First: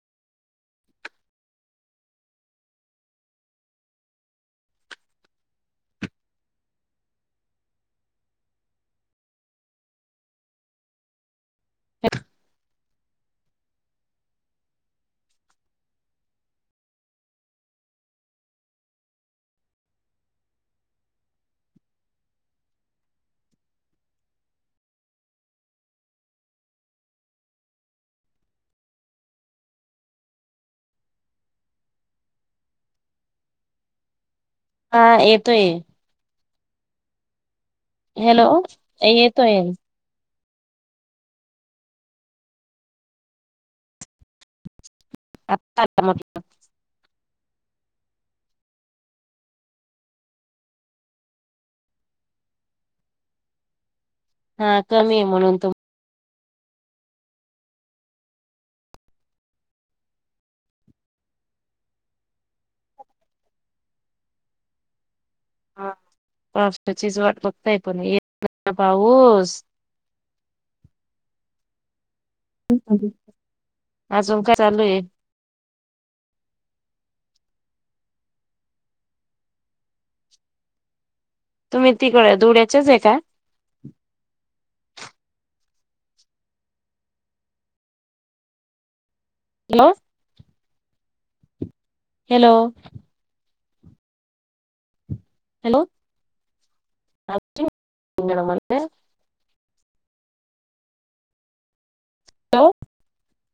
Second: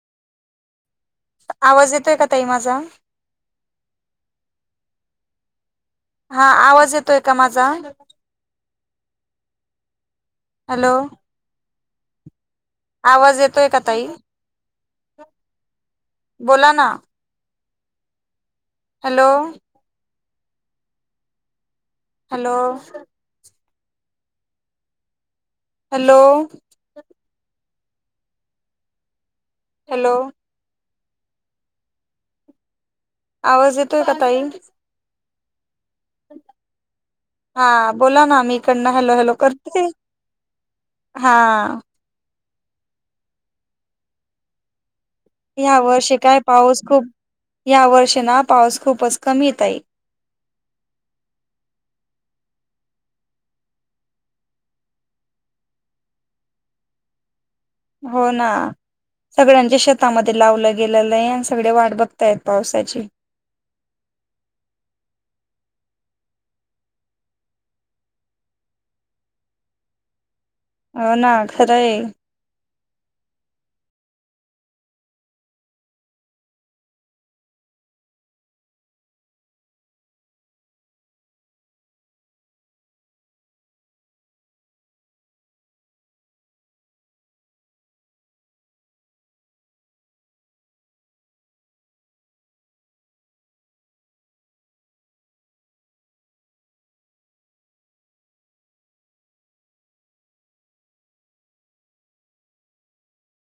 आवाज येतोय का ताई माझा? हा आवाज येतोय का माझा? हॅलो. [inaudible] आवाज येतोय का ताई? बोला ना. हॅलो. हॅलो. हॅलो. हॅलो. आवाज येतोय का ताई? हा येतोय. हा बोला हॅलो ना मी इकडणं हॅलो हॅलो येतोय करते हा. ह्या आता आला वर्षी म्हटलं काय पाऊस खूप ह्या वर्षीना पाऊस खूप कमी ये ताई. हा कमी ये म्हणून तर हो ना. सगळ्यांच्या शेतामध्ये लावलं गेलेलंय आणि सगळे वाट बघतायेत पावसाची. हा. पावसाचीचं वाट बघतायेत पण [unintelligible] पाऊस हो ना खरंय अजून काय अजून काय चालू ये. तुम्ही तिघ धुळ्याचे हाय का? हॅलो. हॅलो. Hello [unintelligible] hello.